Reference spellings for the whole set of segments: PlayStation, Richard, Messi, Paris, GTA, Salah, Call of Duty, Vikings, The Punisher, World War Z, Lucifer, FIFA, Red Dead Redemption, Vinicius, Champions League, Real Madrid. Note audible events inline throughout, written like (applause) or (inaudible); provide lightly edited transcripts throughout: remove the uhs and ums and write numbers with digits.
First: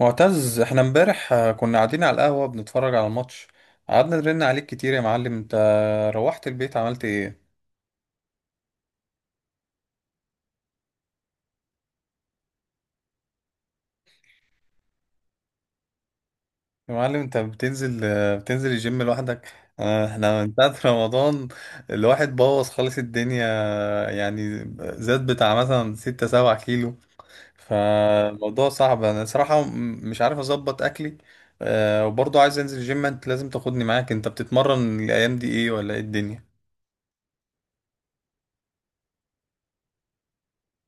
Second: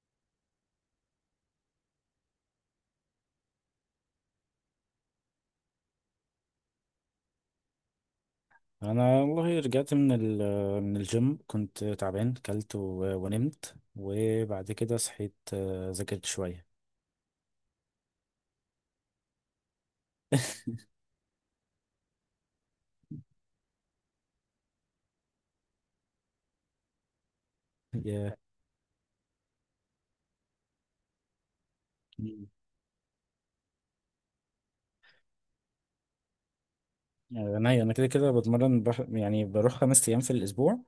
معتز، احنا امبارح كنا قاعدين على القهوة بنتفرج على الماتش. قعدنا نرن عليك كتير يا معلم. انت روحت البيت عملت ايه؟ انا والله رجعت من الجيم. كنت تعبان كلت ونمت وبعد كده صحيت، ذاكرت شويه. يا معلم، انت بتنزل الجيم لوحدك؟ احنا من ساعة (laughs) رمضان الواحد بوظ خالص الدنيا. يعني زاد بتاع مثلا ستة سبعة كيلو. (laughs) يا- فالموضوع صعب. انا صراحة مش عارف اظبط اكلي. وبرضه عايز انزل جيم. انت لازم تاخدني معاك. انت بتتمرن الايام دي ايه ولا ايه الدنيا؟ انا كده كده بتمرن بح، يعني بروح 5 ايام في الاسبوع.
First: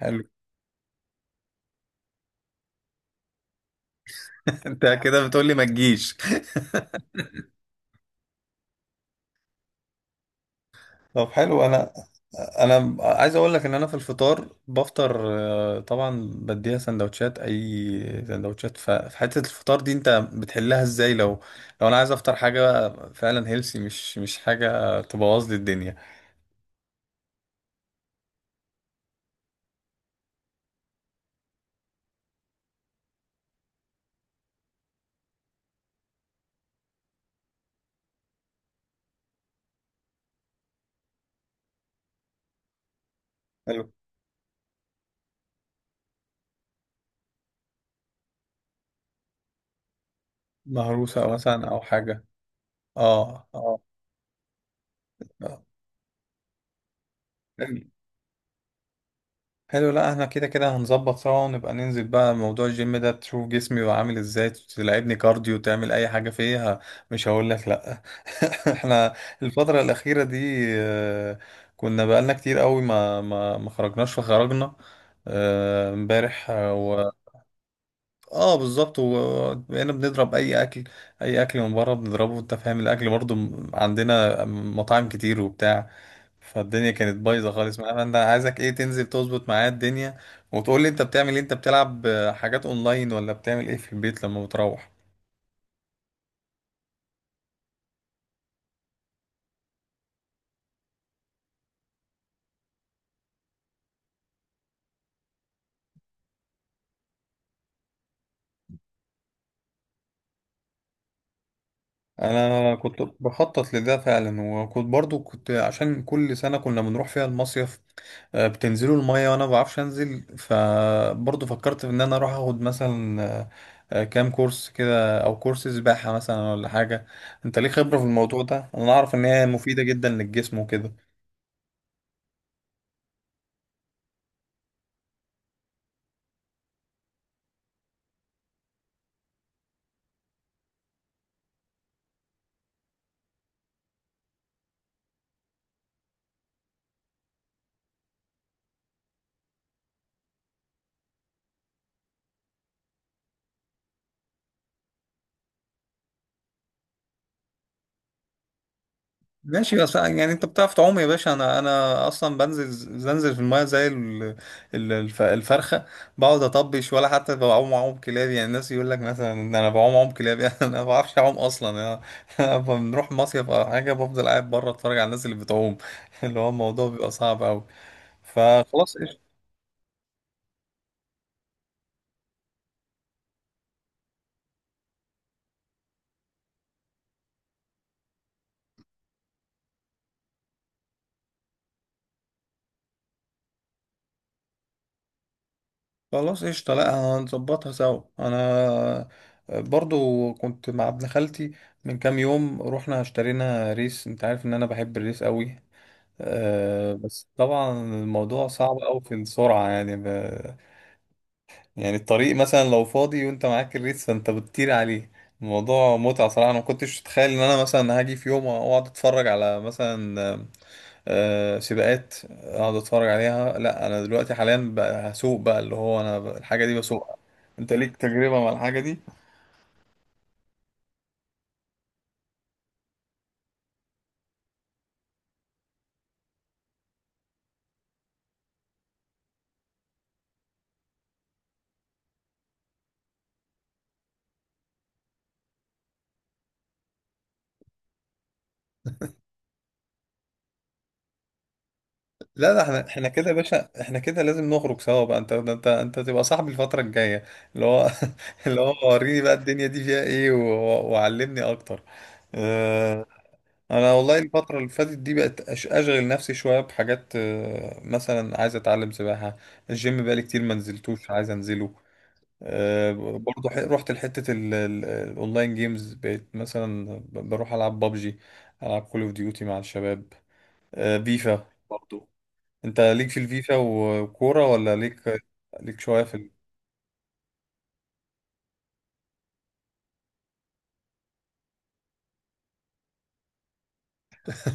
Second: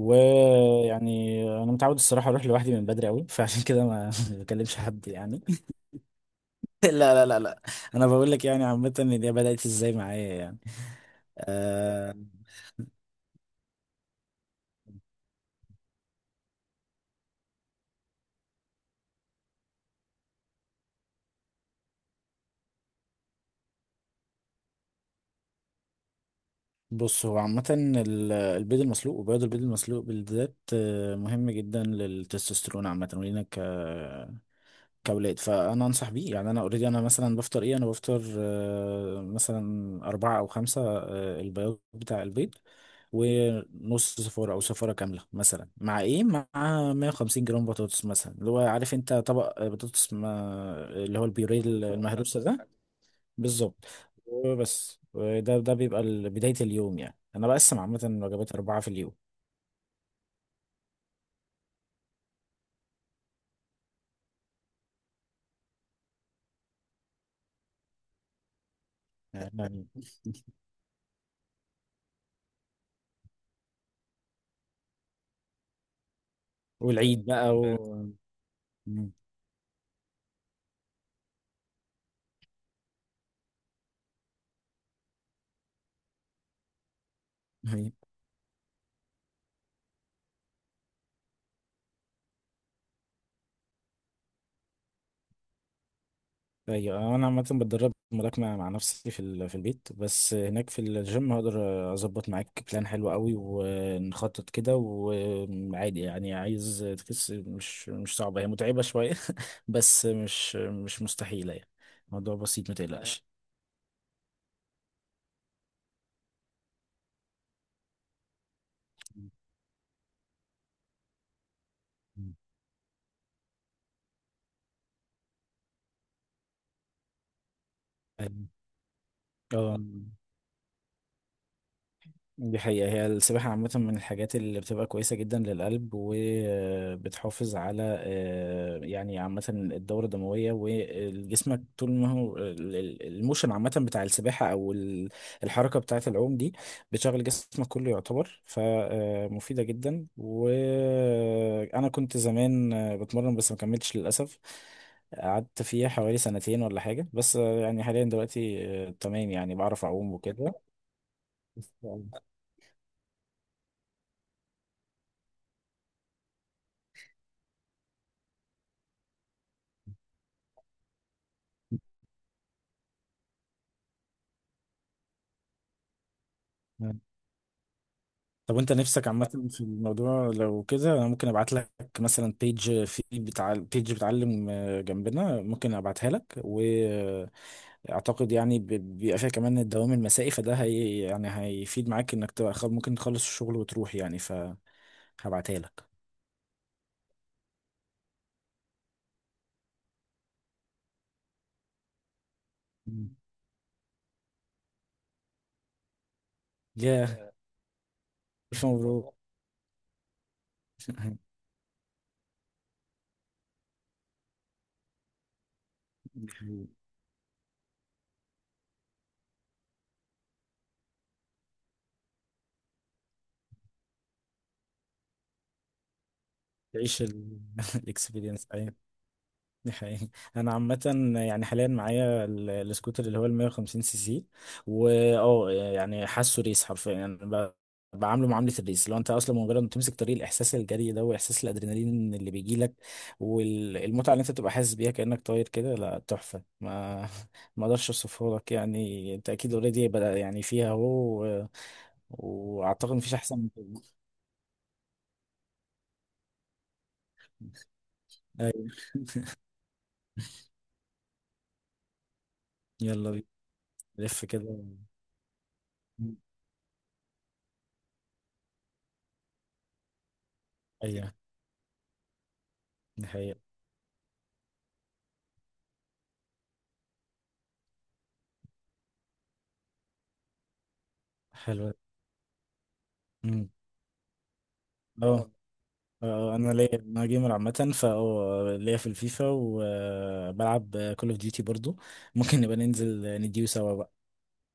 حلو. انا متعود الصراحه اروح لوحدي من بدري قوي، فعشان كده ما (laughs) ما (laughs) بكلمش انت حد كده يعني. بتقولي ما تجيش؟ (laughs) لا لا لا لا، انا بقول لك يعني عامه ان دي بدات ازاي معايا يعني. طب حلو. انا آه، انا عايز اقول لك ان انا في الفطار بفطر طبعا بديها سندوتشات، اي سندوتشات في حته الفطار دي انت بتحلها ازاي لو لو انا عايز افطر حاجه فعلا هيلسي، مش حاجه تبوظ لي الدنيا؟ بص، هو عامة البيض المسلوق وبياض البيض المسلوق بالذات مهم جدا للتستوستيرون عامة ولينا كأولاد، فأنا أنصح بيه. يعني أنا أوريدي أنا مثلا بفطر إيه، أنا بفطر مثلا أربعة أو خمسة البياض بتاع البيض، حلو. ونص صفارة أو صفارة كاملة مثلا، مع إيه، مع 150 جرام بطاطس مثلا، اللي هو عارف أنت طبق بطاطس ما، اللي هو مهروسه البيوريه مثلا او حاجه. المهروسة ده اه اه. بالظبط. وبس ده آه. ده بيبقى بداية اليوم. يعني أنا بقسم عامة الوجبات أربعة في اليوم، حلو. لا، احنا كده كده هنظبط سوا، ونبقى ننزل بقى موضوع الجيم ده تشوف جسمي بقى عامل ازاي، تلعبني كارديو، تعمل اي حاجة فيها. مش هقول لك لا. (laughs) احنا الفترة يعني. الأخيرة دي كنا بقالنا كتير قوي ما خرجناش، فخرجنا امبارح. والعيد بقى، تمام. و اه بالظبط. مم. وبقينا بنضرب اي اكل، اي اكل من بره بنضربه. انت فاهم؟ الاكل برضو عندنا مطاعم كتير وبتاع. فالدنيا كانت بايظه خالص هي- معانا. انا عايزك ايه، تنزل تظبط معايا الدنيا وتقول لي انت بتعمل ايه. انت بتلعب حاجات اونلاين ولا بتعمل ايه في البيت لما بتروح؟ أيوة. أنا عامة بتدرب ملاكمة مع نفسي في في البيت، بس هناك في الجيم هقدر أظبط معاك بلان حلو قوي، ونخطط كده، وعادي يعني. عايز تخس، مش صعبة، هي متعبة شوية (laughs) بس مش مستحيلة يعني. الموضوع بسيط، انا ما كنت تقلقش. بخطط لده فعلا، وكنت برضو عشان كل سنه كنا بنروح فيها المصيف بتنزلوا المية وانا ما بعرفش انزل. فبرضه فكرت ان انا اروح مم. اخد مثلا كام كورس كده او كورس سباحة مثلا ولا حاجة. انت ليه خبرة في الموضوع أيوة. ده. انا اعرف ان هي اه. مفيدة جدا للجسم وكده. دي حقيقة، هي السباحة عامة من الحاجات اللي بتبقى كويسة جدا للقلب، وبتحافظ على، يعني عامة، الدورة الدموية. وجسمك طول ما هو الموشن عامة بتاع السباحة أو الحركة بتاعة العوم دي، بتشغل جسمك كله يعتبر، فمفيدة جدا. وأنا كنت زمان بتمرن بس ما كملتش للأسف. قعدت فيها حوالي سنتين ولا حاجة، بس يعني حاليا دلوقتي تمام يعني، ماشي. بعرف بس أعوم يعني انت وكده. بتعرف تعوم يا باشا. انا اصلا بنزل في المايه زي الفرخه. بقعد اطبش ولا حتى بعوم عوم كلاب. يعني الناس يقول لك مثلا ان انا بعوم عوم كلاب. (laughs) يعني انا ما بعرفش اعوم اصلا يعني. انا بنروح مصيف او حاجه بفضل قاعد بره اتفرج على الناس اللي بتعوم. (laughs) اللي هو الموضوع بيبقى صعب قوي. طب، وانت فخلاص نفسك قشطه. عامة في الموضوع؟ لو كده، انا ممكن ابعت لك مثلا بيج، في بتاع بيج بتعلم جنبنا، ممكن ابعتها لك. واعتقد يعني بيبقى فيها كمان الدوام المسائي، فده هي يعني هيفيد معاك، انك تبقى ممكن تخلص الشغل وتروح يعني، فهبعتها لك. خلاص قشطه. لا، هنظبطها سوا. انا برضو كنت مع ابن خالتي من كام يوم، رحنا مم. اشترينا ريس. انت عارف ان انا بحب الريس قوي. بس يا طبعا الموضوع الف صعب أوي في مبروك. السرعة. يعني (laughs) يعني الطريق مثلا لو فاضي وانت معاك الريس فانت بتطير عليه. الموضوع متعة صراحة. انا ما كنتش اتخيل ان انا مثلا هاجي في يوم اقعد اتفرج على مثلا سباقات، اقعد اتفرج عليها. لا انا دلوقتي حاليا بقى هسوق بقى، اللي هو انا الحاجة دي تعيش. بسوقها. انت ليك تجربة الاكسبيرينس. مع (laughs) الحاجة دي؟ دي حقيقة، أنا عامة يعني حاليا معايا السكوتر اللي هو ال 150 سي سي، واه يعني حاسه ريس حرفيا، يعني بعامله معاملة الريس. لو أنت أصلا مجرد ما تمسك طريق، الإحساس الجري ده وإحساس الأدرينالين اللي بيجيلك، والمتعة اللي أنت بتبقى حاسس بيها كأنك طاير كده، لا تحفة. ما (laughs) ما أقدرش أوصفها لك يعني. أنت أكيد أوريدي بدأ يعني فيها أهو، لا لا، احنا وأعتقد مفيش كده يا أحسن من باشا، كده. احنا كده لازم نخرج سوا بقى. انت تبقى صاحبي الفترة الجاية. اللي هو (laughs) اللي أيوة. هو وريني بقى الدنيا دي فيها ايه وعلمني اكتر. اه، يلا بينا، انا والله نلف الفترة كده. اللي فاتت دي بقت اشغل نفسي شوية بحاجات. اه، مثلا عايز اتعلم سباحة. الجيم بقالي كتير ما نزلتوش، أيوه، عايز انزله. اه، دي حقيقة، برضه رحت لحتة الاونلاين جيمز، بقيت مثلا بروح العب بابجي، العب كول اوف ديوتي مع الشباب. اه، فيفا حلوة. برضه. انت ليك في أمم. الفيفا وكورة، ولا ليك اه، ليك شوية في ال...؟ انا ليا، انا جيمر عامه، فا ليا في الفيفا، وبلعب كول اوف ديوتي برضو. ممكن نبقى ننزل نديو سوا بقى.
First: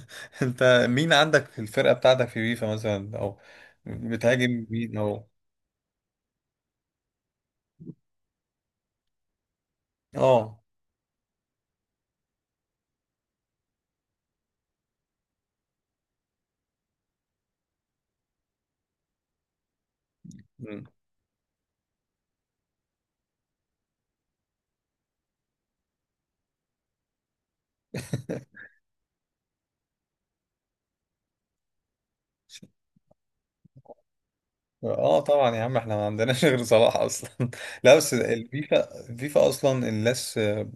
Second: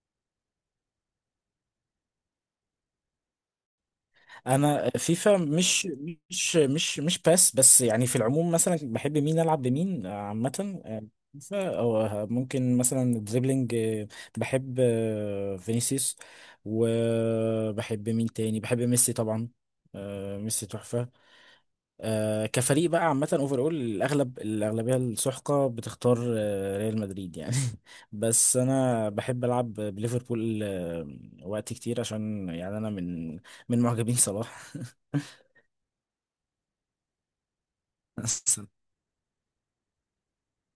(laughs) انت مين عندك في الفرقة بتاعتك في فيفا مثلا، او بتهاجم انا مين او...؟ فيفا مش باس، بس يعني في العموم، مثلا بحب مين العب بمين؟ اه. عامه فيفا، او ممكن مثلا دريبلينج. بحب فينيسيوس. وبحب مين تاني؟ بحب ميسي طبعا، ميسي مم. تحفه. كفريق بقى، عامة اوفر اول، الاغلبية السحقة بتختار ريال مدريد يعني. (laughs) بس (laughs) انا بحب العب بليفربول وقت كتير، عشان يعني انا من معجبين صلاح. اه طبعا يا عم، احنا ما عندناش غير صلاح اصلا. (laughs) لا بس (laughs) الفيفا، اصلا الناس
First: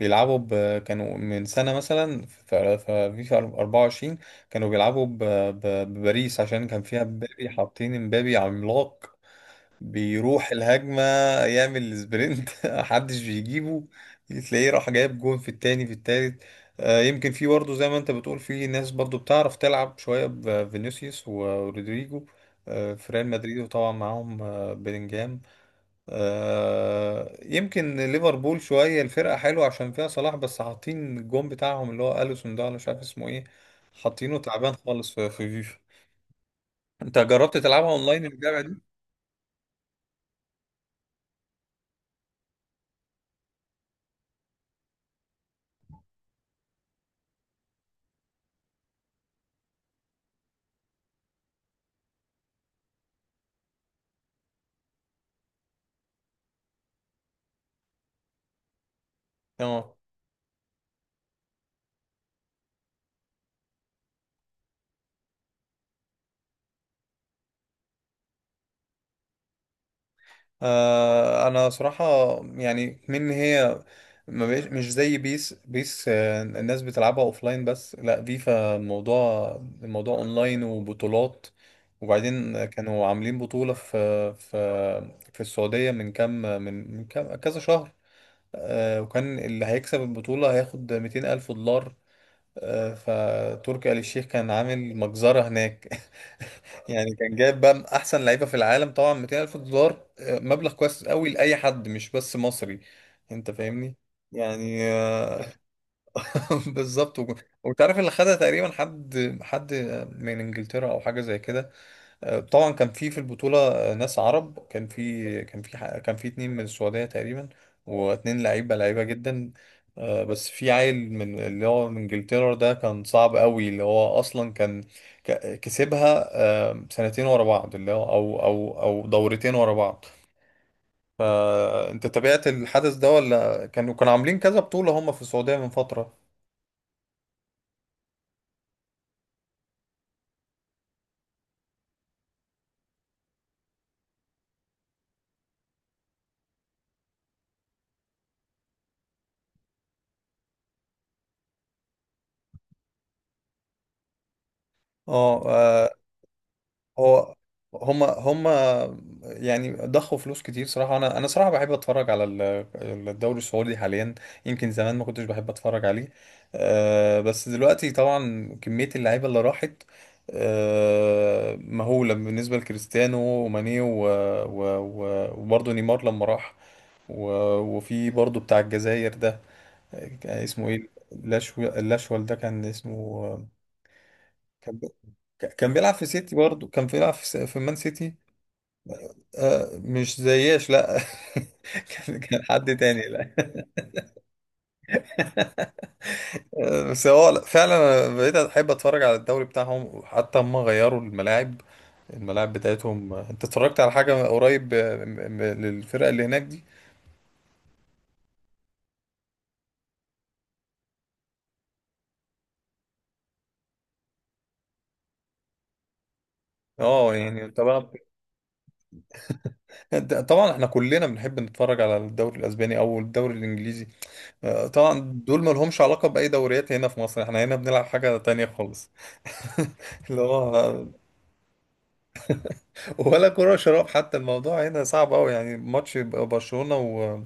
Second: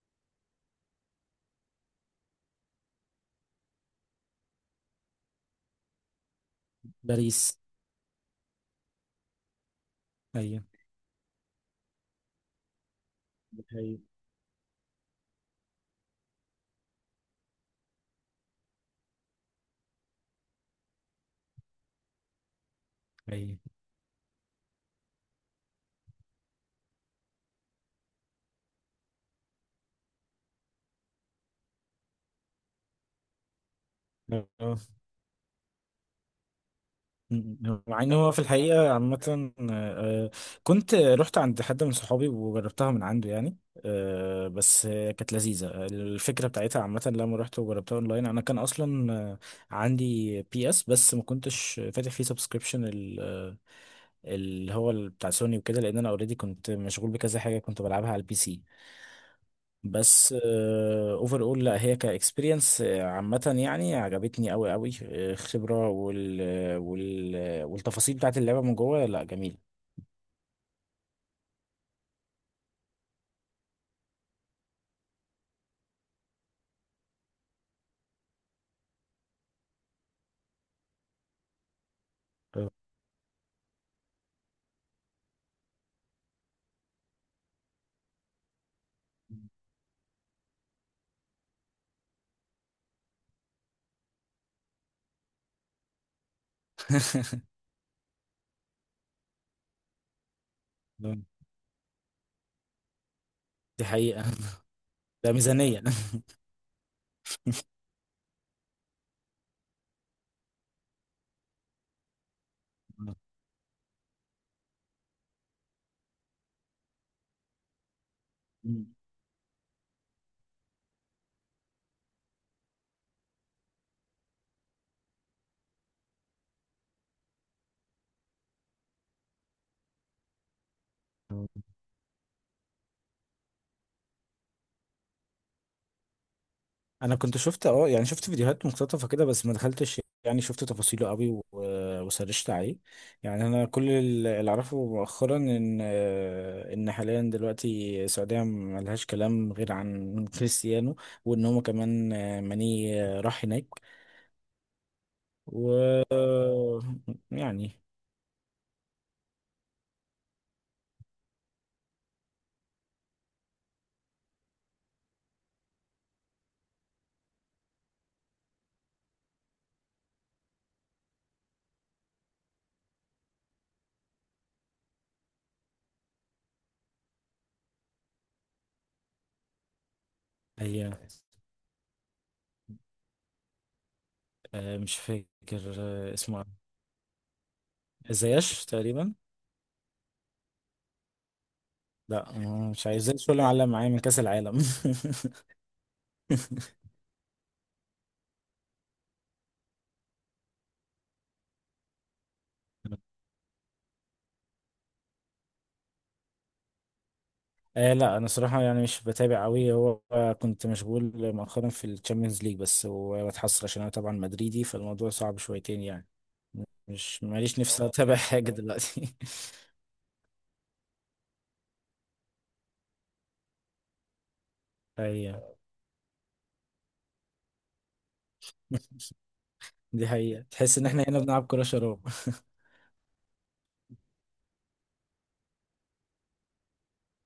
بيلعبوا كانوا من سنة مثلا في فيفا 24. كانوا بيلعبوا بباريس عشان كان فيها مبابي. باريس. حاطين مبابي عملاق، بيروح ايوه الهجمة، يعمل سبرنت. (laughs) محدش بيجيبه، ايوه تلاقيه راح جايب جون في التاني في التالت. يمكن في برضه زي ما انت بتقول، في ناس برضه بتعرف تلعب شوية بفينيسيوس ورودريجو في ريال مدريد، وطبعا معاهم بيلينجهام. يمكن ليفربول شوية الفرقة حلوة عشان فيها صلاح، بس حاطين الجون بتاعهم اللي هو أليسون ده، ولا مش عارف اسمه ايه. حاطينه تعبان ايوه. خالص في فيفا. انت جربت مم. تلعبها مع ان اونلاين هو في اللعبة دي؟ الحقيقه عامه كنت رحت عند حد من صحابي وجربتها من عنده، يعني بس كانت لذيذه الفكره بتاعتها عامه. لما رحت وجربتها اونلاين، انا كان اصلا عندي بي اس، بس ما كنتش فاتح فيه سبسكريبشن، اللي هو بتاع سوني وكده، لان انا اوريدي كنت مشغول بكذا حاجه، كنت بلعبها على البي سي. اه بس اوفر اول، لا هي كاكسبيرينس عامة، يعني عجبتني قوي قوي، خبرة والتفاصيل بتاعت اللعبة من جوه، لا جميلة. انا صراحة يعني من هي ما بقاش مش زي بيس. بيس الناس بتلعبها اوفلاين بس. لا فيفا الموضوع، الموضوع اونلاين وبطولات. وبعدين آه. كانوا عاملين بطولة في في السعودية من كام من كام كذا شهر. وكان اللي هيكسب البطولة هياخد 200 ألف دولار. فتركي آل الشيخ كان عامل مجزرة هناك. (laughs) يعني كان (laughs) جايب بقى أحسن لعيبة في العالم. طبعا 200 ألف دولار مبلغ كويس قوي لأي حد، مش بس مصري. أنت دي فاهمني؟ حقيقة، يعني ده ميزانية. (laughs) بالظبط. وتعرف اللي خدها تقريبا حد من إنجلترا أو حاجة زي كده. طبعا كان في البطولة ناس عرب. كان في اتنين من السعودية تقريبا، واتنين لعيبة لعيبة جدا. بس في عيل من اللي هو من انجلترا ده كان صعب قوي، اللي هو اصلا كان كسبها سنتين ورا بعض، اللي هو او دورتين ورا بعض. (laughs) فانت تابعت الحدث ده، ولا كانوا عاملين كذا بطولة هم في السعودية من فترة؟ انا كنت شفت، يعني، شفت فيديوهات مقتطفه كده، بس ما دخلتش، يعني شفت تفاصيله قوي وسرشت عليه. يعني انا كل اللي اعرفه مؤخرا، ان حاليا دلوقتي السعوديه ما لهاش كلام غير عن كريستيانو، وان هما كمان ماني راح هناك. اه و آه، هو يعني هما يعني ضخوا فلوس كتير صراحة. أنا صراحة بحب أتفرج على الدوري السعودي حاليا. يمكن زمان ما كنتش بحب أتفرج عليه، أه. بس دلوقتي طبعا كمية اللعيبة اللي راحت أه مهولة، بالنسبة لكريستيانو وماني وبرضه نيمار لما راح. وفي برضه بتاع الجزائر ده، كان اسمه إيه؟ هي لاشو، اللاشوال ده كان اسمه. كان مش كان فاكر بيلعب في سيتي، اسمه إيه؟ برضه كان بيلعب في مان سيتي. زياش تقريبا؟ مش زياش لا. (laughs) كان لا كان حد مش عايز تاني. لا زياش، ولا معلم معايا من كاس العالم. بس هو لا، فعلا أنا بقيت احب اتفرج على الدوري بتاعهم، وحتى هم غيروا الملاعب، الملاعب بتاعتهم. (laughs) انت اتفرجت على حاجة قريب للفرقة اللي هناك دي؟ آه لا، انا صراحه يعني مش بتابع قوي. هو كنت مشغول مؤخرا في الشامبيونز ليج بس، وبتحسر عشان انا طبعا مدريدي، فالموضوع صعب شويتين يعني، اه مش يعني ماليش نفسي طبعا. اتابع حاجه دلوقتي. طبعا احنا كلنا بنحب نتفرج على الدوري الاسباني او الدوري الانجليزي. طبعا (laughs) دول ما ايوه، لهمش علاقة باي دوريات هنا في مصر. احنا هنا بنلعب حاجة تانية خالص. دي (laughs) اللي حقيقه، تحس هو ان احنا هنا بنلعب كره شراب. ولا كرة شراب حتى. الموضوع هنا صعب أوي. يعني ماتش برشلونة و...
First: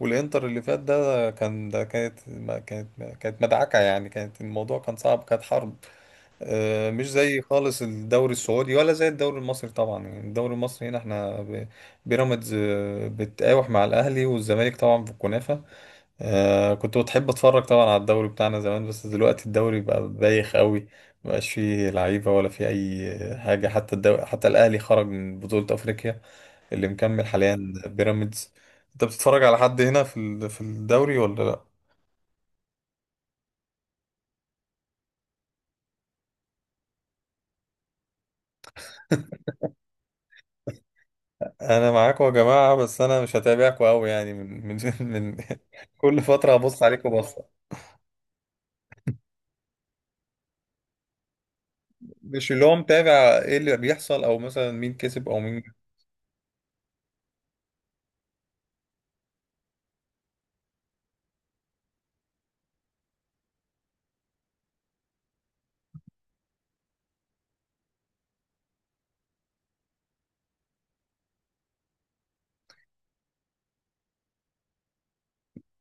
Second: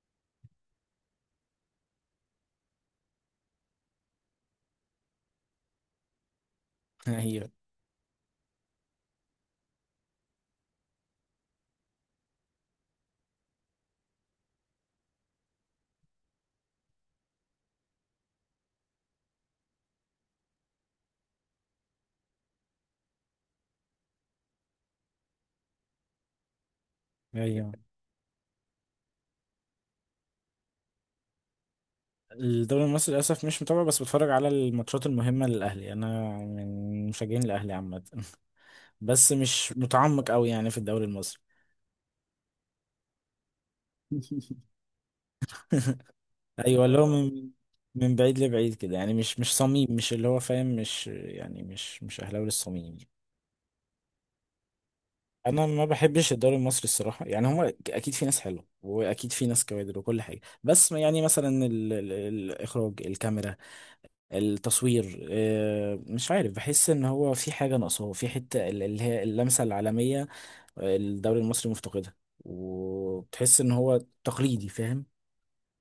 والإنتر اللي فات ده كانت ما كانت ما كانت مدعكة يعني كانت، الموضوع كان صعب، كانت حرب. (laughs) مش زي ايوه خالص الدوري السعودي، ولا زي الدوري المصري طبعا. يعني الدوري المصري هنا احنا بيراميدز بتقاوح مع الأهلي والزمالك، طبعا في الكنافة. كنت بتحب اتفرج طبعا على الدوري بتاعنا زمان، بس دلوقتي الدوري بقى بايخ قوي. مبقاش فيه لعيبة ولا فيه اي حاجة. حتى الدوري، حتى الاهلي خرج من بطولة افريقيا، اللي مكمل حاليا ايوه. بيراميدز. انت بتتفرج على حد هنا في الدوري ولا لا؟ الدوري المصري للاسف مش متابع، بس بتفرج على الماتشات المهمه للاهلي، انا من مشجعين الاهلي عامه. (laughs) بس مش متعمق قوي يعني في الدوري المصري. انا معاكم يا جماعة، بس انا مش هتابعكم قوي. يعني من (laughs) من (laughs) من كل فترة هبص ايوه، اللي هو عليكم من بصة. من بعيد لبعيد كده يعني، مش صميم، مش اللي هو فاهم، مش يعني مش اهلاوي مش اللي هو الصميم. متابع ايه اللي بيحصل، او مثلا مين كسب او مين. انا ما بحبش الدوري المصري الصراحه يعني. هما اكيد في ناس حلوه، واكيد في ناس كوادر وكل حاجه، بس يعني مثلا ال الاخراج، الكاميرا، التصوير، مش عارف، بحس ان هو في حاجه ناقصاه في حته اللي هي اللمسه العالميه. الدوري المصري مفتقدها، وبتحس ان هو تقليدي، فاهم؟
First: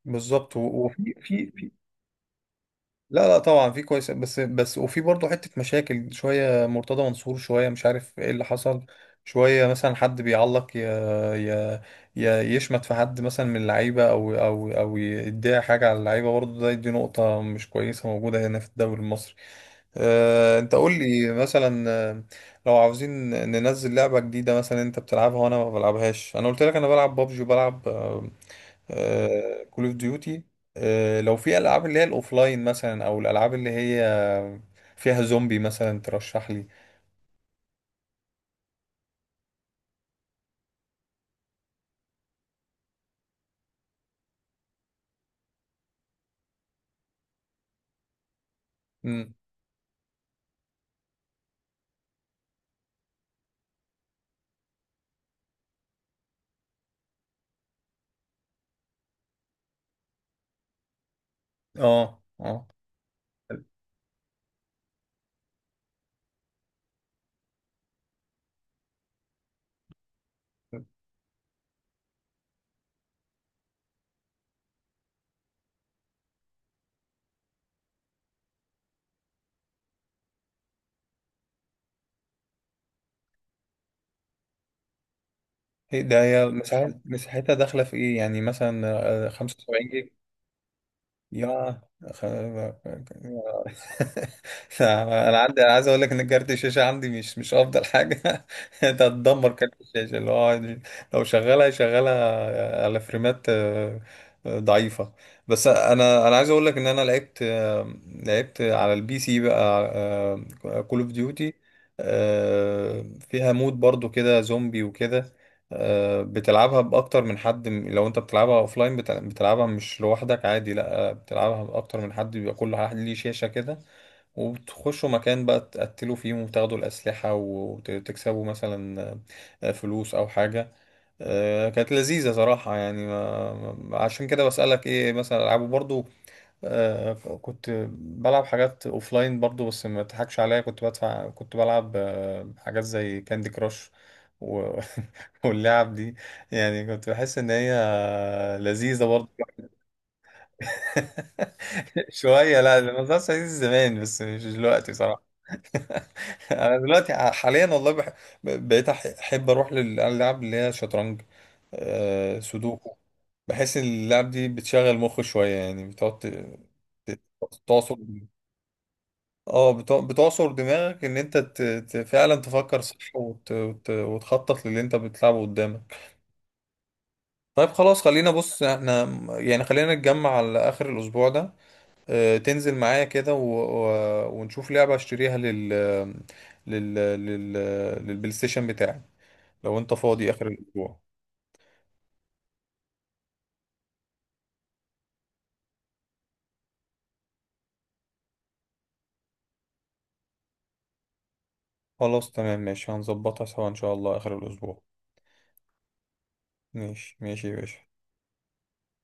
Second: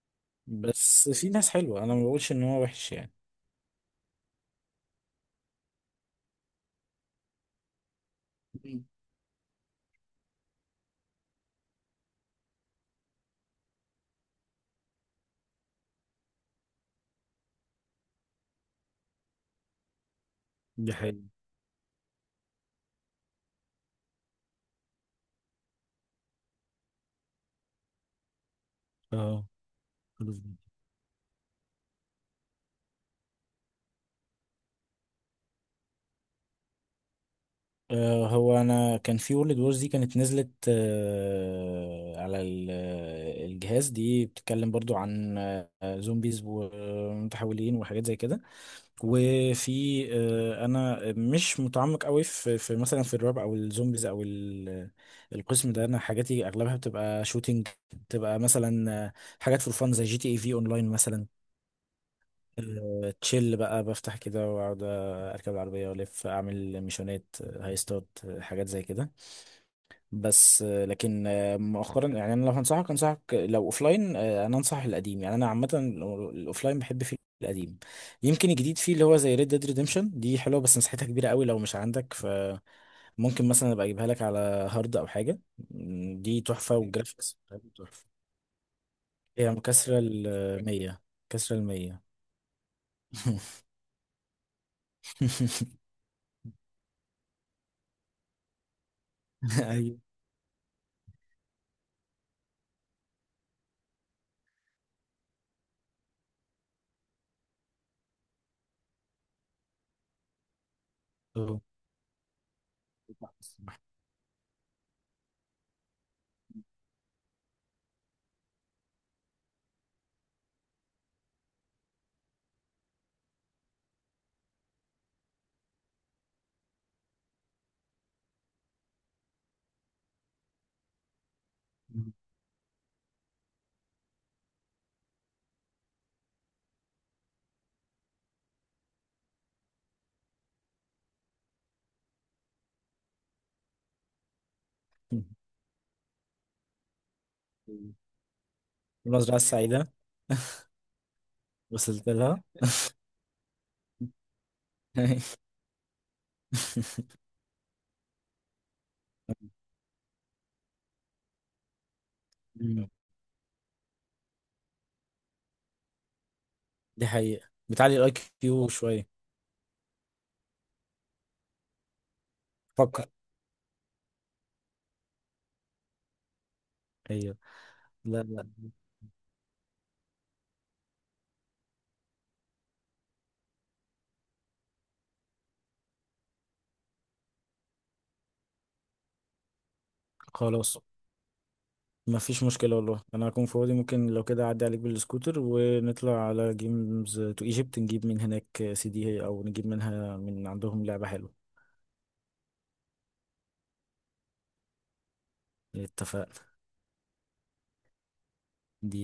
بالظبط. بس وفي في ناس في حلوه، انا ما بقولش ان هو وحش يعني. لا لا، طبعا في كويس بس، وفي برضه حتة مشاكل. شوية مرتضى منصور، شوية مش عارف ايه اللي حصل. مم. شوية مثلا حد بيعلق ي... يشمت في حد مثلا من اللعيبة، أو يديها حاجة على اللعيبة. برضه ده، دي نقطة مش كويسة موجودة هنا في الدوري المصري. أه... أنت قول دي حقيقة، لي مثلا لو عاوزين ننزل لعبة جديدة مثلا أنت بتلعبها وأنا ما بلعبهاش. أنا قلت لك أنا بلعب بابجي وبلعب اه. كول اوف خلاص ديوتي. بقى. لو في العاب اللي هي الاوفلاين مثلا، او الالعاب اللي هي فيها زومبي مثلا، ترشح لي. هو انا كان في وورلد وورز دي، كانت نزلت على الجهاز. دي بتتكلم برضو عن زومبيز ومتحولين وحاجات زي كده. مم. وفي انا مش متعمق قوي في مثلا في الرعب او الزومبيز او القسم ده. انا حاجاتي اغلبها بتبقى شوتينج، بتبقى مثلا حاجات فور فان زي جي تي اي في اونلاين مثلا. اه اه. تشيل بقى، بفتح كده واقعد اركب العربيه والف اعمل ميشونات، هاي ستارت، حاجات زي كده. بس لكن مؤخرا يعني، انا لو هنصحك، انصحك لو اوفلاين انا انصح القديم. يعني انا عامه الاوفلاين بحب فيه القديم. يمكن الجديد فيه اللي هو زي ريد ديد ريديمشن دي، حلوه بس مساحتها كبيره قوي، لو مش عندك، فممكن مثلا ابقى اجيبها لك على هارد او حاجه. ده دي هي تحفه، والجرافيكس مساحتها بتاعتها داخلة في تحفه. ايه؟ يعني مثلا هي 75 مكسره جيجا؟ ال 100، كسره ال يا 100. خ- (laughs) انا عندي، انا عايز اقول لك ان كارت الشاشه عندي مش افضل حاجه. (laughs) انت هتدمر كارت (laughs) الشاشه، اللي هو لو شغالها على فريمات ضعيفه. بس انا عايز اقول لك ان انا لعبت على البي سي بقى كول اوف أوه. ديوتي. فيها مود برضو كده زومبي وكده. بتلعبها باكتر من حد لو انت بتلعبها اوفلاين. بتلعبها مش لوحدك، عادي. لا بتلعبها بأكتر من حد، بيبقى كل واحد ليه شاشة كده. وبتخشوا مكان بقى، تقتلوا فيهم وتاخدوا الأسلحة، وتكسبوا مثلا فلوس أو حاجة. كانت لذيذة صراحة. يعني عشان كده بسألك إيه مثلا ألعبه برضو. آه، كنت بلعب حاجات أوفلاين برضو، بس ما تضحكش عليا. كنت بدفع، كنت بلعب حاجات زي كاندي كراش و... (laughs) واللعب دي. يعني كنت بحس إن هي لذيذة برضو. المزرعة السعيدة (laughs) وصلت لها. شوية، لا الموضوع صعيدي زمان، بس مش دلوقتي صراحة. (laughs) (laughs) أنا دلوقتي حاليا والله بقيت أحب أروح للألعاب اللي هي شطرنج، مم. سودوكو. بحس إن اللعب دي بتشغل مخ شوية. يعني بتقعد دي ت- حقيقة، تعصر. بتعلي الاي كيو شوية. اه بتعصر دماغك، إن أنت فعلا تفكر فكر، صح وتخطط للي أنت بتلعبه قدامك. ايوه. طيب خلاص، لا خلينا لا، بص احنا، يعني خلينا نتجمع على آخر الأسبوع ده. تنزل معايا كده ونشوف لعبة اشتريها لل... لل... للبلاي ستيشن بتاعي، لو انت فاضي اخر خلاص. الاسبوع. ما فيش مشكلة والله، انا هكون فاضي. ممكن لو كده اعدي عليك بالسكوتر، ونطلع على جيمز تو ايجيبت نجيب من هناك سي دي، او نجيب منها من عندهم لعبة حلوة. خلاص تمام ماشي. هنظبطها سوا ان شاء الله اخر الاسبوع. اتفقنا. ماشي ماشي يا باشا. دي